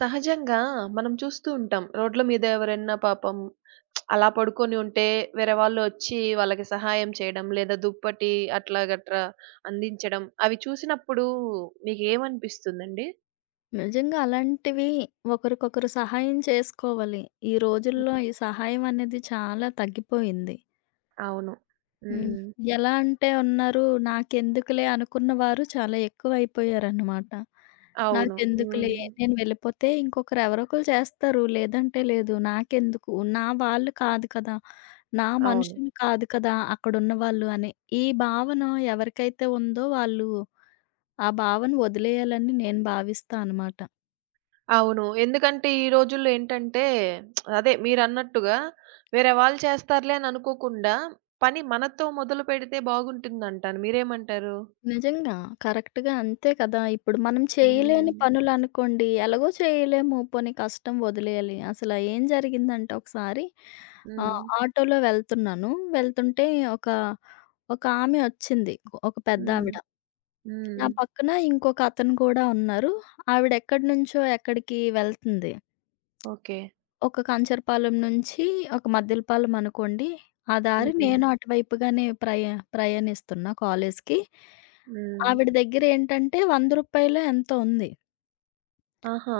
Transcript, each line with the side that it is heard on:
right: సహజంగా మనం చూస్తూ ఉంటాం. రోడ్ల మీద ఎవరైనా పాపం అలా పడుకొని ఉంటే వేరే వాళ్ళు వచ్చి వాళ్ళకి సహాయం చేయడం, లేదా దుప్పటి అట్లా గట్రా అందించడం అవి చూసినప్పుడు మీకేమనిపిస్తుందండి?
left: నిజంగా అలాంటివి ఒకరికొకరు సహాయం చేసుకోవాలి. ఈ
right: హ్మ్.
left: రోజుల్లో ఈ సహాయం అనేది చాలా తగ్గిపోయింది.
right: అవును.
left: హ్మ్. హ్మ్.
right: హ్మ్.
left: ఎలా అంటే ఉన్నారు, నాకెందుకులే అనుకున్న వారు చాలా ఎక్కువైపోయారన్నమాట.
right: అవును.
left: నాకెందుకులే
right: హ్మ్.
left: నేను వెళ్ళిపోతే ఇంకొకరు ఎవరో ఒకళ్ళు చేస్తారు. లేదంటే లేదు. నాకెందుకు నా వాళ్ళు కాదు కదా! నా
right: అవును.
left: మనుషులు కాదు కదా! అక్కడున్న వాళ్ళు అని. ఈ భావన ఎవరికైతే ఉందో వాళ్ళు ఆ భావన వదిలేయాలని నేను భావిస్తా అనమాట.
right: అవును. ఎందుకంటే ఈ రోజుల్లో ఏంటంటే అదే మీరన్నట్టుగా వేరే వాళ్ళు చేస్తారులే అని అనుకోకుండా పని మనతో మొదలుపెడితే బాగుంటుందంటాను. మీరేమంటారు?
left: నిజంగా. కరెక్ట్‌గా అంతే కదా! ఇప్పుడు మనం చేయలేని
right: హ్మ్.
left: పనులనుకోండి, ఎలాగో చేయలేము, పోనీ కష్టం వదిలేయాలి. అసల ఏం జరిగిందంటే ఒకసారి
right: హ్మ్.
left: ఆటోలో వెళ్తున్నాను. వెళ్తుంటే ఒక ఒక ఆమె వచ్చింది. ఒక
right: హ్మ్.
left: పెద్దావిడ. నా
right: హ్మ్.
left: పక్కన ఇంకొక అతను కూడా ఉన్నారు. ఆవిడ ఎక్కడి నుంచో ఎక్కడికి వెళ్తుంది.
right: ఓకే.
left: ఒక కంచరపాలెం నుంచి ఒక మద్దిలపాలెం అనుకోండి. ఆ దారి
right: హ్మ్.
left: నేను అటువైపుగానే ప్రయాణిస్తున్నా కాలేజికి.
right: హ్మ్.
left: ఆవిడ దగ్గరేంటంటే రూ. 100 ఎంతో ఉంది.
right: ఆహా!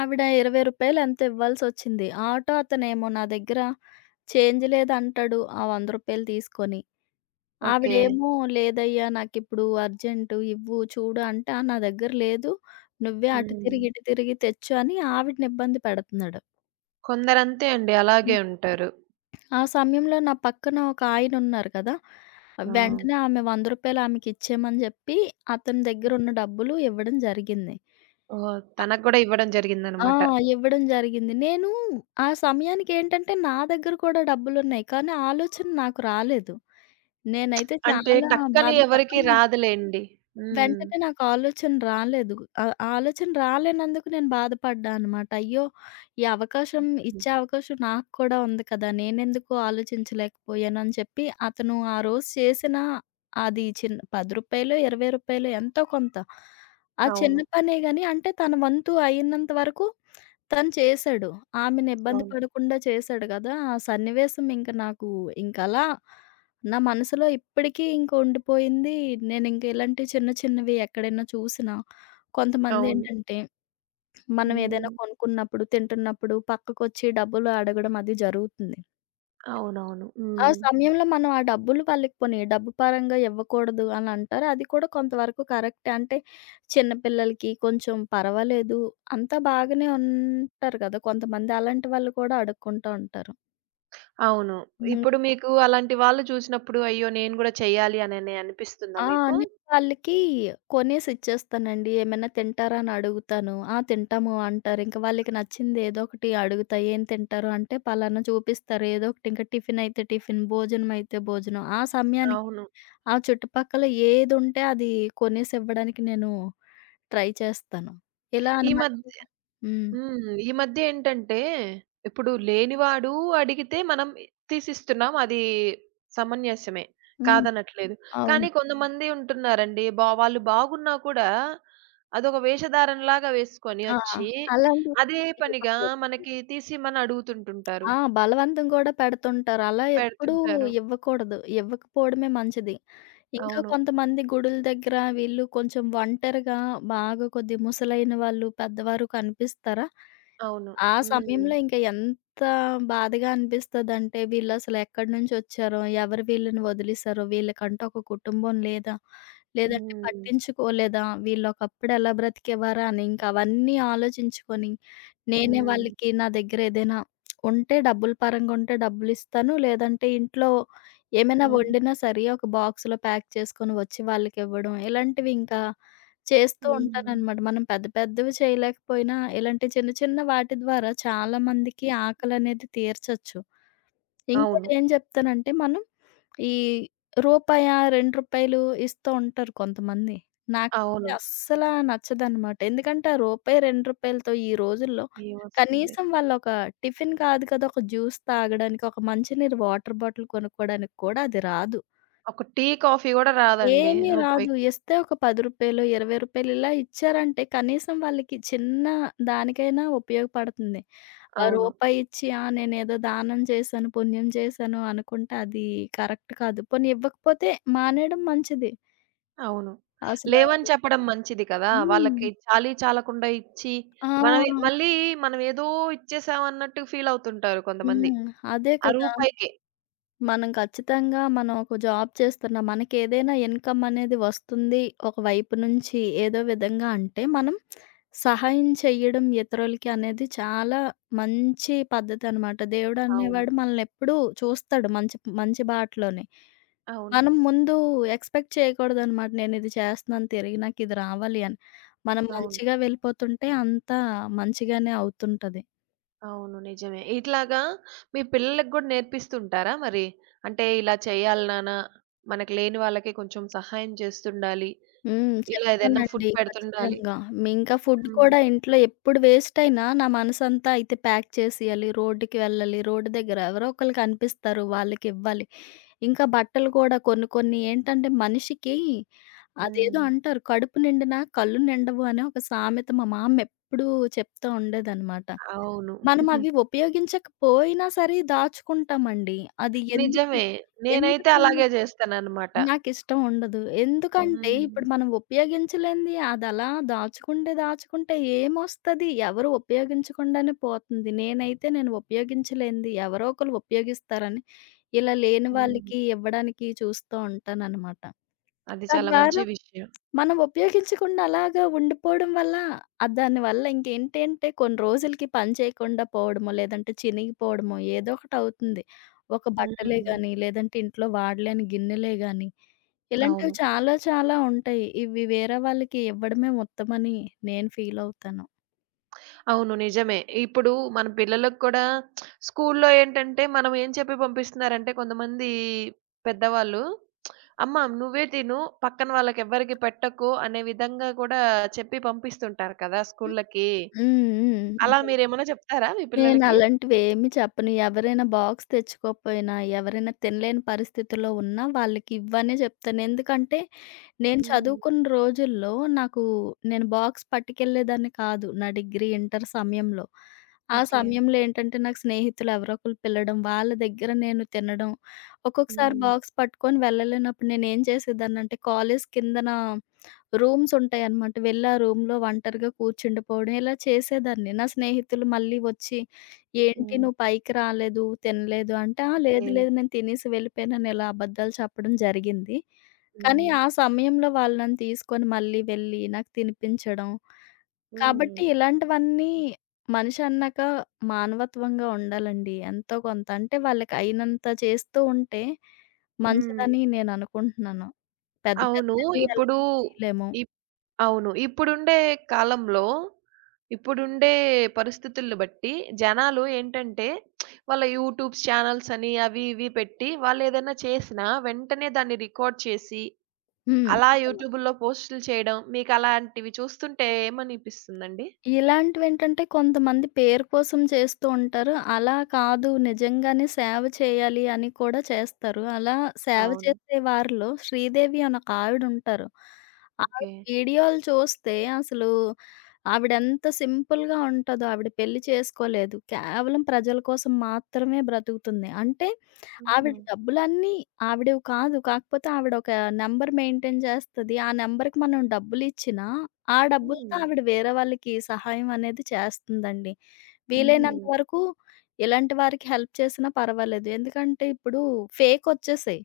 left: ఆవిడ రూ. 20 ఎంతో ఇవ్వాల్సొచ్చింది. ఆటో అతనేమో నా దగ్గర చేంజ్ లేదంటాడు ఆ రూ. 100 తీసుకొని.
right: ఓకే.
left: ఆవిడేమో లేదయ్యా నాకిప్పుడు అర్జెంటు ఇవ్వు చూడు అంటే, "ఆ! నా దగ్గర లేదు. నువ్వే అటు
right: హ్మ్.
left: తిరిగి, ఇటు తిరిగి తెచ్చు" అని ఆవిడని ఇబ్బంది పెడుతున్నాడు.
right: కొందరంతే అండి.
left: ఉమ్.
right: అలాగే ఉంటారు.
left: ఆ సమయంలో నా పక్కన ఒక ఆయనున్నారు కదా!
right: ఆ!
left: వెంటనే ఆమె రూ. 100 ఆమెకిచ్చేయమని జెప్పి, అతని దగ్గరున్న డబ్బులు ఇవ్వడం జరిగింది.
right: ఓహ్! తనకు గూడా ఇవ్వడం
left: ఆ!
right: జరిగిందనమాట.
left: ఇవ్వడం జరిగింది. నేను ఆ సమయానికేంటంటే, నా దగ్గర కూడా డబ్బులున్నాయి. కానీ ఆలోచన నాకు రాలేదు. నేనైతే
right: అంటే
left: చాలా
right: టక్కని
left: బాధప
right: ఎవరికీ
left: ఆ!
right: రాదులేండి. హ్మ్.
left: వెంటనే నాకు ఆలోచన రాలేదు. ఆ ఆలోచన రాలేనందుకు నేను బాధపడ్డా అనమాట. అయ్యో! ఈ అవకాశం,
right: హ్మ్.
left: ఇచ్చే అవకాశం నాకు కూడా ఉంది కదా! నేనెందుకు ఆలోచించలేకపోయానని చెప్పి, అతను ఆ రోజు చేసిన అది చిన్న రూ. 10 రూ. 20 ఎంతో కొంత. ఆ చిన్న
right: అవును.
left: పనే గాని, అంటే తన వంతు అయినంత వరకు తను చేశాడు. ఆమెని ఇబ్బంది
right: అవును.
left: పడకుండా చేశాడు గదా! ఆ సన్నివేశం ఇంక నాకు ఇంకలా నా మనసులో ఇప్పటికీ ఇంక ఉండిపోయింది. నేనింక ఇలాంటి చిన్న చిన్నవి ఎక్కడైనా చూసినా
right: అవును.
left: కొంతమందేంటంటే, మనం ఏదైనా
right: హ్మ్.
left: కొనుక్కున్నప్పుడు, తింటున్నప్పుడు పక్కకొచ్చి డబ్బులు అడగడం అది జరుగుతుంది.
right: అవునవును.
left: ఆ
right: హ్మ్.
left: సమయంలో మనం ఆ డబ్బులు వాళ్ళకి పోనీ డబ్బు పరంగా ఇవ్వకూడదు అని అంటారు. అది కూడా కొంతవరకు కరెక్టే. అంటే చిన్న పిల్లలకి కొంచెం పర్వాలేదు. అంతా బాగానే ఉంటారు కదా! కొంతమంది అలాంటి వాళ్ళు కూడా అడుక్కుంటూ ఉంటారు.
right: అవును.
left: హ్మ్.
right: ఇప్పుడు మీకు అలాంటి వాళ్ళు చూసినప్పుడు అయ్యో! నేను గూడా చెయ్యాలి అనని అనిపిస్తుందా
left: ఆ!
right: మీకు?
left: నేను వాళ్ళకి కొనేసి ఇచ్చేస్తానండి. ఏమైనా తింటారా అని అడుగుతాను. ఆ! తింటాము అంటారు. ఇంక వాళ్ళకి నచ్చింది ఏదో ఒకటి అడుగుతా. ఏం తింటారు అంటే పలానా చూపిస్తారు. ఏదో ఒకటి ఇంకా టిఫిన్ అయితే టిఫిన్, భోజనం అయితే భోజనం. ఆ సమయానికి
right: అవును.
left: ఆ చుట్టుపక్కల ఏదుంటే అది కొనేసి ఇవ్వడానికి నేను ట్రై చేస్తాను. ఇలా
right: ఈ
left: అనమాట
right: మధ్
left: ఇంకా. హ్మ్.
right: హ్మ్. ఈ మధ్య ఏంటంటే, ఇప్పుడు లేనివాడు అడిగితే మనం తీసిస్తున్నాం. అది సమంజసమే.
left: హ్మ్.
right: కాదనట్లేదు.
left: అవును.
right: కానీ కొంతమంది ఉంటున్నారండి. బా వాళ్ళు బాగున్నా కూడా అదొక వేషధారణలాగా వేసుకొని
left: ఆ!
right: వచ్చి,
left: అలాంటి
right: అదే పనిగా
left: ఇవ్వకూడదు.
right: మనకి తీసిమని అడుగుతుంటుంటారు.
left: ఆ! బలవంతం కూడా పెడుతుంటారు. అలా ఎప్పుడూ
right: పెడుతుంటారు.
left: ఇవ్వకూడదు. ఇవ్వకపోవడమే మంచిది. ఇంకా
right: అవును.
left: కొంతమంది గుడుల దగ్గర వీళ్ళు కొంచెం ఒంటరిగా బాగా కొద్దిగా ముసలైన వాళ్ళు, పెద్దవారు కనిపిస్తారా?
right: అవును.
left: ఆ
right: హ్మ్.
left: సమయంలో ఇంక ఎంత బాధగా అనిపిస్తదంటే, వీళ్ళసలు ఎక్కడి నుంచొచ్చారో, ఎవరు వీళ్ళని వదిలేసారో, వీళ్ళకంటూ ఒక కుటుంబం లేదా, లేదంటే
right: హ్మ్.
left: పట్టించుకోలేదా, వీళ్ళొకప్పుడు ఎలా బ్రతికేవారా అని ఇంక అవన్నీ ఆలోచించుకొని, నేనే
right: హ్మ్.
left: వాళ్ళకి నా దగ్గర ఏదైనా ఉంటే డబ్బుల పరంగా ఉంటే డబ్బులిస్తాను. లేదంటే ఇంట్లో ఏమైనా
right: హ్మ్.
left: వండినా సరే ఒక బాక్స్‌లో ప్యాక్ చేసుకొని వచ్చి వాళ్ళకివ్వడం. ఇలాంటివి ఇంకా చేస్తూ
right: హ్మ్.
left: ఉంటాననమాట. మనం పెద్ద పెద్దవి చేయలేకపోయినా, ఇలాంటి చిన్న చిన్న వాటి ద్వారా చాలా మందికి ఆకలనేది తీర్చొచ్చు. ఇంకోటి
right: అవును.
left: ఏం చెప్తానంటే మనం ఈ రూపాయ, రూ. 2 ఇస్తూ ఉంటారు కొంతమంది. నాకైతే
right: అవును.
left: అస్సలా నచ్చదనమాట. ఎందుకంటే ఆ రూపాయి, రూ. 2తో ఈ రోజుల్లో
right: ఏమొస్తుంది?
left: కనీసం వాళ్ళొక టిఫిన్ కాదు కదా! ఒక జ్యూస్ తాగడానికి, ఒక మంచినీరు వాటర్ బాటిల్ కొనుక్కోవడానికి కూడా అది రాదు.
right: ఒక టీ, కాఫీ గూడా రాదండి
left: ఏమీ రాదు.
right: రూపాయికి.
left: ఇస్తే ఒక రూ. 10, రూ. 20 ఇలా ఇచ్చారంటే కనీసం వాళ్ళకి చిన్న దానికైనా ఉపయోగపడుతుంది. ఆ
right: అవును.
left: రూపాయి ఇచ్చి ఆ! నేనేదో దానం చేశాను, పుణ్యం చేశాను అనుకుంటే అది కరెక్ట్ కాదు. పోనీ ఇవ్వకపోతే మానేయడం మంచిది.
right: అవును.
left: అసలా
right: లేవని చెప్పడం మంచిది కదా!
left: హ్మ్.
right: వాళ్ళకి చాలీ చాలకుండా ఇచ్చి, మనమే
left: ఆ!
right: మళ్ళీ మనమేదో ఇచ్చేసాం అన్నట్టు ఫీల్ అవుతుంటారు కొంతమంది.
left: హ్మ్. అదే
right: ఆ
left: కదా!
right: రూపాయికే.
left: మనం ఖచ్చితంగా మనం ఒక జాబ్ చేస్తున్నాం. మనకేదైనా ఇన్‌కమ్ అనేది వస్తుంది ఒక వైపు నుంచి ఏదో విధంగా అంటే మనం సహాయం చెయ్యడం ఇతరులకి అనేది చాలా మంచి పద్ధతనమాట.
right: అవును.
left: దేవుడనేవాడు మనల్నెప్పుడూ చూస్తాడు మంచి మంచి బాటలోనే.
right: అవును.
left: మనం ముందు ఎక్స్‌పెక్ట్ చేయకూడదనమాట. నేనిది చేస్తున్నాను తిరిగి నాకిది రావాలి అని. మనం
right: అవును.
left: మంచిగా వెళ్ళిపోతుంటే అంతా మంచిగానే అవుతుంటది.
right: అవును. నిజమే. ఇట్లాగా మీ పిల్లలకి గూడా నేర్పిస్తుంటారా మరి? అంటే ఇలా చేయాలి నాన్న, మనకు లేని వాళ్ళకి కొంచెం సహాయం చేస్తుండాలి.
left: హ్మ్.
right: ఇలా ఏదైనా ఫుడ్
left: చెప్తానండి
right: పెడుతుండాలి.
left: ఖచ్చితంగా. మీ ఇంకా ఫుడ్
right: హ్మ్.
left: కూడా ఇంట్లో ఎప్పుడు వేస్టయినా నా మనసంతా అయితే ప్యాక్ చేసేయాలి. రోడ్డుకి వెళ్ళాలి. రోడ్డు దగ్గర ఎవరో ఒకళ్ళు కనిపిస్తారు వాళ్ళకివ్వాలి. ఇంకా బట్టలు కూడా కొన్ని కొన్ని ఏంటంటే మనిషికి అదేదో
right: హ్మ్.
left: అంటారు కడుపు నిండినా కళ్ళు నిండవు అని ఒక సామెత మా మామ ఎప్పుడూ చెప్తా ఉండేదనమాట.
right: అవును.
left: మనం హ్మ్. అవి ఉపయోగించకపోయినా సరే దాచుకుంటామండి. అది ఎందుకు
right: నిజమే. నేనైతే
left: ఎందుకు
right: అలాగే జేస్తానన్నమాట.
left: నాకిష్టం ఉండదు. ఎందుకంటే
right: హ్మ్.
left: ఇప్పుడు మనం ఉపయోగించలేనిది అదలా దాచుకుంటే దాచుకుంటే ఏమొస్తది? ఎవరు ఉపయోగించకుండానే పోతుంది. నేనైతే నేను ఉపయోగించలేనిది ఎవరో ఒకళ్ళు ఉపయోగిస్తారని ఇలా లేని
right: హ్మ్.
left: వాళ్ళకి ఇవ్వడానికి చూస్తూ ఉంటాననమాట.
right: అది చాలా మంచి
left: తద్వారా
right: విషయం.
left: మనం ఉపయోగించకుండా అలాగా ఉండిపోవడం వల్ల దానివల్ల ఇంకేంటంటే కొన్ని రోజులకి పని చేయకుండా పోవడమో, లేదంటే చినిగిపోవడమో ఏదో ఒకటవుతుంది. ఒక బట్టలే
right: హ్మ్.
left: గానీ, లేదంటే ఇంట్లో వాడలేని గిన్నెలే గానీ,
right: అవును.
left: ఇలాంటివి చాలా చాలా ఉంటాయి. ఇవి వేరే వాళ్ళకి ఇవ్వడమే ఉత్తమని నేను ఫీలవుతాను.
right: అవును. నిజమే. ఇప్పుడు మన పిల్లలకు కూడా స్కూల్లో ఏంటంటే మనం ఏం చెప్పి పంపిస్తున్నారంటే కొంతమంది పెద్దవాళ్ళు "అమ్మ నువ్వే తిను, పక్కన వాళ్ళకెవ్వరికీ పెట్టకు" అనే విధంగా కూడా చెప్పి పంపిస్తుంటారు కదా
left: హ్మ్.
right: స్కూల్లకి.
left: హ్మ్.
right: అలా
left: హ్మ్.
right: మీరేమన్నా చెప్తారా మీ పిల్లలకి?
left: నేనలాంటివేమి చెప్పను. ఎవరైనా బాక్స్ తెచ్చుకోకపోయినా, ఎవరైనా తినలేని పరిస్థితిలో ఉన్నా వాళ్ళకివ్వనే చెప్తాను. ఎందుకంటే, నేను
right: హ్మ్.
left: చదువుకున్న రోజుల్లో నాకు నేను బాక్స్ పట్టుకెళ్ళేదాన్ని కాదు. నా డిగ్రీ, ఇంటర్ సమయంలో. ఆ
right: ఓకే.
left: సమయంలో ఏంటంటే, నాకు స్నేహితులు ఎవరో ఒకళ్ళు పిలడం, వాళ్ళ దగ్గర నేను తినడం. ఒక్కొక్కసారి
right: హ్మ్.
left: బాక్స్ పట్టుకొని వెళ్ళలేనప్పుడు నేనేం చేసేదాన్నంటే, కాలేజ్ కిందన రూమ్సుంటాయనమాట. వెళ్ళి ఆ రూమ్‌లో ఒంటరిగా కూర్చుండిపోవడం ఇలా చేసేదాన్ని. నా స్నేహితులు మళ్ళీ వచ్చి, "ఏంటి
right: హ్మ్.
left: నువ్వు పైకి రాలేదు, తినలేదు" అంటే, "ఆ! లేదు,
right: లేదు.
left: లేదు నేను తినేసి వెళ్ళిపోయానని" ఇలా అబద్ధాలు చెప్పడం జరిగింది. కానీ
right: హ్మ్.
left: ఆ సమయంలో వాళ్ళు నన్ను తీసుకొని మళ్ళీ వెళ్ళి నాకు తినిపించడం.
right: హ్మ్.
left: కాబట్టి ఇలాంటివన్నీ మనిషి అన్నాక మానవత్వంగా ఉండాలండి ఎంతో కొంత. అంటే వాళ్ళకి అయినంత చేస్తూ ఉంటే
right: హ్మ్.
left: మంచిదని నేను అనుకుంటున్నాను. పెద్ద
right: అవును.
left: పెద్దవి అలా
right: ఇప్పుడు
left: చేయలేము.
right: ఇప్ అవును. ఇప్పుడుండే కాలంలో, ఇప్పుడుండే పరిస్థితుల్ని బట్టి జనాలు ఏంటంటే, వాళ్ళ యూట్యూబ్స్ ఛానల్స్ అని అవి ఇవి పెట్టి వాళ్ళేదైనా చేసినా వెంటనే దాన్ని రికార్డ్ చేసి,
left: హ్మ్.
right: అలా యూట్యూబుల్లో పోస్టులు చేయడం మీకలాంటివి చూస్తుంటే ఏమనిపిస్తుందండి?
left: ఇలాంటివేంటంటే కొంతమంది పేరు కోసం చేస్తూ ఉంటారు. అలా కాదు నిజంగానే సేవ చేయాలి అని కూడా చేస్తారు. అలా సేవ
right: అవును.
left: చేసే వారిలో శ్రీదేవి అని ఒక ఆవిడుంటారు. ఆవిడ ఉంటారు. ఆ
right: ఓకే.
left: వీడియోలు చూస్తే అసలు ఆవిడెంత సింపుల్‌గా ఉంటదో ఆవిడ పెళ్లి చేసుకోలేదు. కేవలం ప్రజల కోసం మాత్రమే బ్రతుకుతుంది. అంటే
right: హుహు.
left: ఆవిడ డబ్బులన్నీ ఆవిడవి కాదు. కాకపోతే ఆవిడ ఒక నంబర్ మెయింటైన్ చేస్తది. ఆ నంబర్‌కి మనం డబ్బులిచ్చినా, ఆ డబ్బులతో
right: హ్మ్.
left: ఆవిడ వేరే వాళ్ళకి సహాయం అనేది చేస్తుందండి. హుహు.
right: హుహు.
left: వీలైనంత వరకు ఇలాంటి వారికి హెల్ప్ చేసినా పర్వాలేదు. ఎందుకంటే ఇప్పుడు ఫేకొచ్చేసాయి.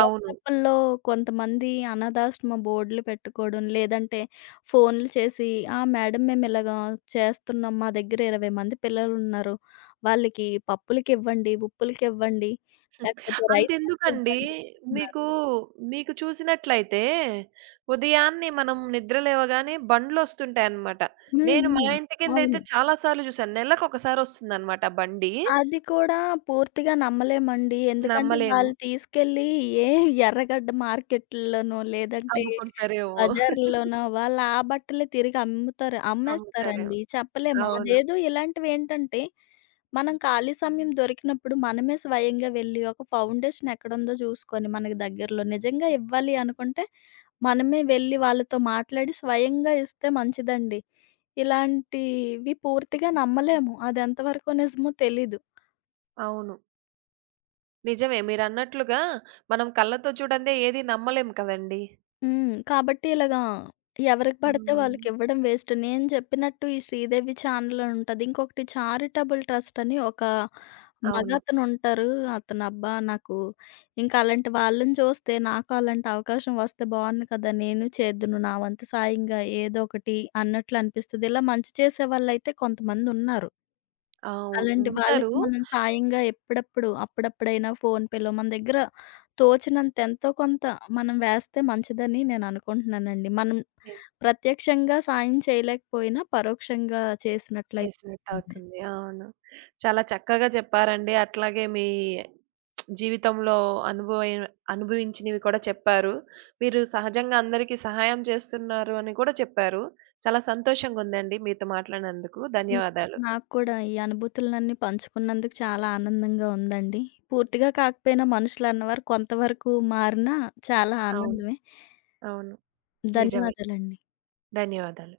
right: అవును.
left: కొంతమంది అనాథాశ్రమ బోర్డులు పెట్టుకోవడం, లేదంటే ఫోన్‌లు చేసి, "ఆ! మేడం మేము ఇలాగా చేస్తున్నాం. మా దగ్గర 20 మంది పిల్లలున్నారు. వాళ్ళకి పప్పులకివ్వండి, ఉప్పులకివ్వండి,
right: హ్మ్.
left: లేకపోతే రైస్
right: అంతెందుకండి.
left: బ్యాగ్‌కివ్వండి" అంటున్నారు.
right: మీకు, మీకు చూసినట్లయితే ఉదయాన్నే మనం నిద్ర లేవగానే బండ్లొస్తుంటాయన్నమాట.
left: హ్మ్.
right: నేను మా
left: హ్మ్.
right: ఇంటి
left: అవును.
right: కిందయితే చాలా సార్లు చూసాను. నెలకొకసారొస్తుందన్నమాట బండి.
left: అది కూడా పూర్తిగా నమ్మలేమండి. ఎందుకంటే
right: నమ్మలేము.
left: వాళ్ళు తీసుకెళ్ళి ఏ ఎర్రగడ్డ మార్కెట్‌ల్లోనో, లేదంటే
right: అమ్ముకుంటారేమో.
left: బజార్‌ల్లోనో వాళ్ళు ఆ బట్టలే తిరిగి అమ్ముతారు
right: అమ్ముతారేమో.
left: అమ్మేస్తారండి. చెప్పలేము.
right: అవును.
left: అదేదో ఇలాంటివేంటంటే, మనం ఖాళీ సమయం దొరికినప్పుడు మనమే స్వయంగా వెళ్లి ఒక ఫౌండేషన్ ఎక్కడుందో చూసుకొని మనకి దగ్గరలో నిజంగా ఇవ్వాలి అనుకుంటే, మనమే వెళ్లి వాళ్ళతో మాట్లాడి స్వయంగా ఇస్తే మంచిదండి. ఇలాంటివి పూర్తిగా నమ్మలేము. అది ఎంతవరకు నిజమో తెలీదు.
right: అవును. నిజమే మీరన్నట్లుగా మనం కళ్ళతో చూడందే ఏది నమ్మలేం కదండీ!
left: హ్మ్. కాబట్టి ఇలాగా ఎవరికి పడితే
right: హ్మ్.
left: వాళ్ళకివ్వడం వేస్ట్. నేను చెప్పినట్టు ఈ శ్రీదేవి ఛానెల్ ఉంటది. ఇంకొకటి చారిటబుల్ ట్రస్ట్ అని ఒక
right: అవును.
left: మగతనుంటారు. అతను అబ్బా! నాకు ఇంకా అలాంటి వాళ్ళని చూస్తే నాకు అలాంటి అవకాశం వస్తే బావుండు కదా! నేను చేద్దును నా వంతు సాయంగా ఏదో ఒకటి అన్నట్లు అనిపిస్తది. ఇలా మంచి చేసేవాళ్ళైతే కొంతమందున్నారు.
right: అవును.
left: అలాంటి
right: ఉంటారు.
left: వాళ్ళకి మనం సాయంగా ఎప్పుడప్పుడు, అప్పుడప్పుడైనా ఫోన్‌పేలో మన దగ్గర తోచినంత ఎంతో కొంత మనం వేస్తే మంచిదని నేననుకుంటున్నానండి. మనం
right: ని
left: ప్రత్యక్షంగా సాయం చేయలేకపోయినా పరోక్షంగా చేసినట్లయితే ఉంటుంది.
right: చేసినట్టవుతుంది. అవును. చాలా చక్కగా చెప్పారండి. అట్లాగే మీ జీవితంలో అనుభవైన అనుభవించినవి కూడా చెప్పారు. మీరు సహజంగా అందరికీ సహాయం చేస్తున్నారు అని కూడా చెప్పారు. చాలా సంతోషంగుందండి మీతో మాట్లాడినందుకు.
left: హ్మ్.
right: ధన్యవాదాలు.
left: నాకు కూడా ఈ అనుభూతులన్నీ పంచుకున్నందుకు చాలా ఆనందంగా ఉందండి. పూర్తిగా కాకపోయినా మనుషులన్నవారు కొంతవరకు మారినా చాలా
right: అవును.
left: ఆనందమే.
right: అవును. నిజమే.
left: ధన్యవాదాలండి.
right: ధన్యవాదాలు.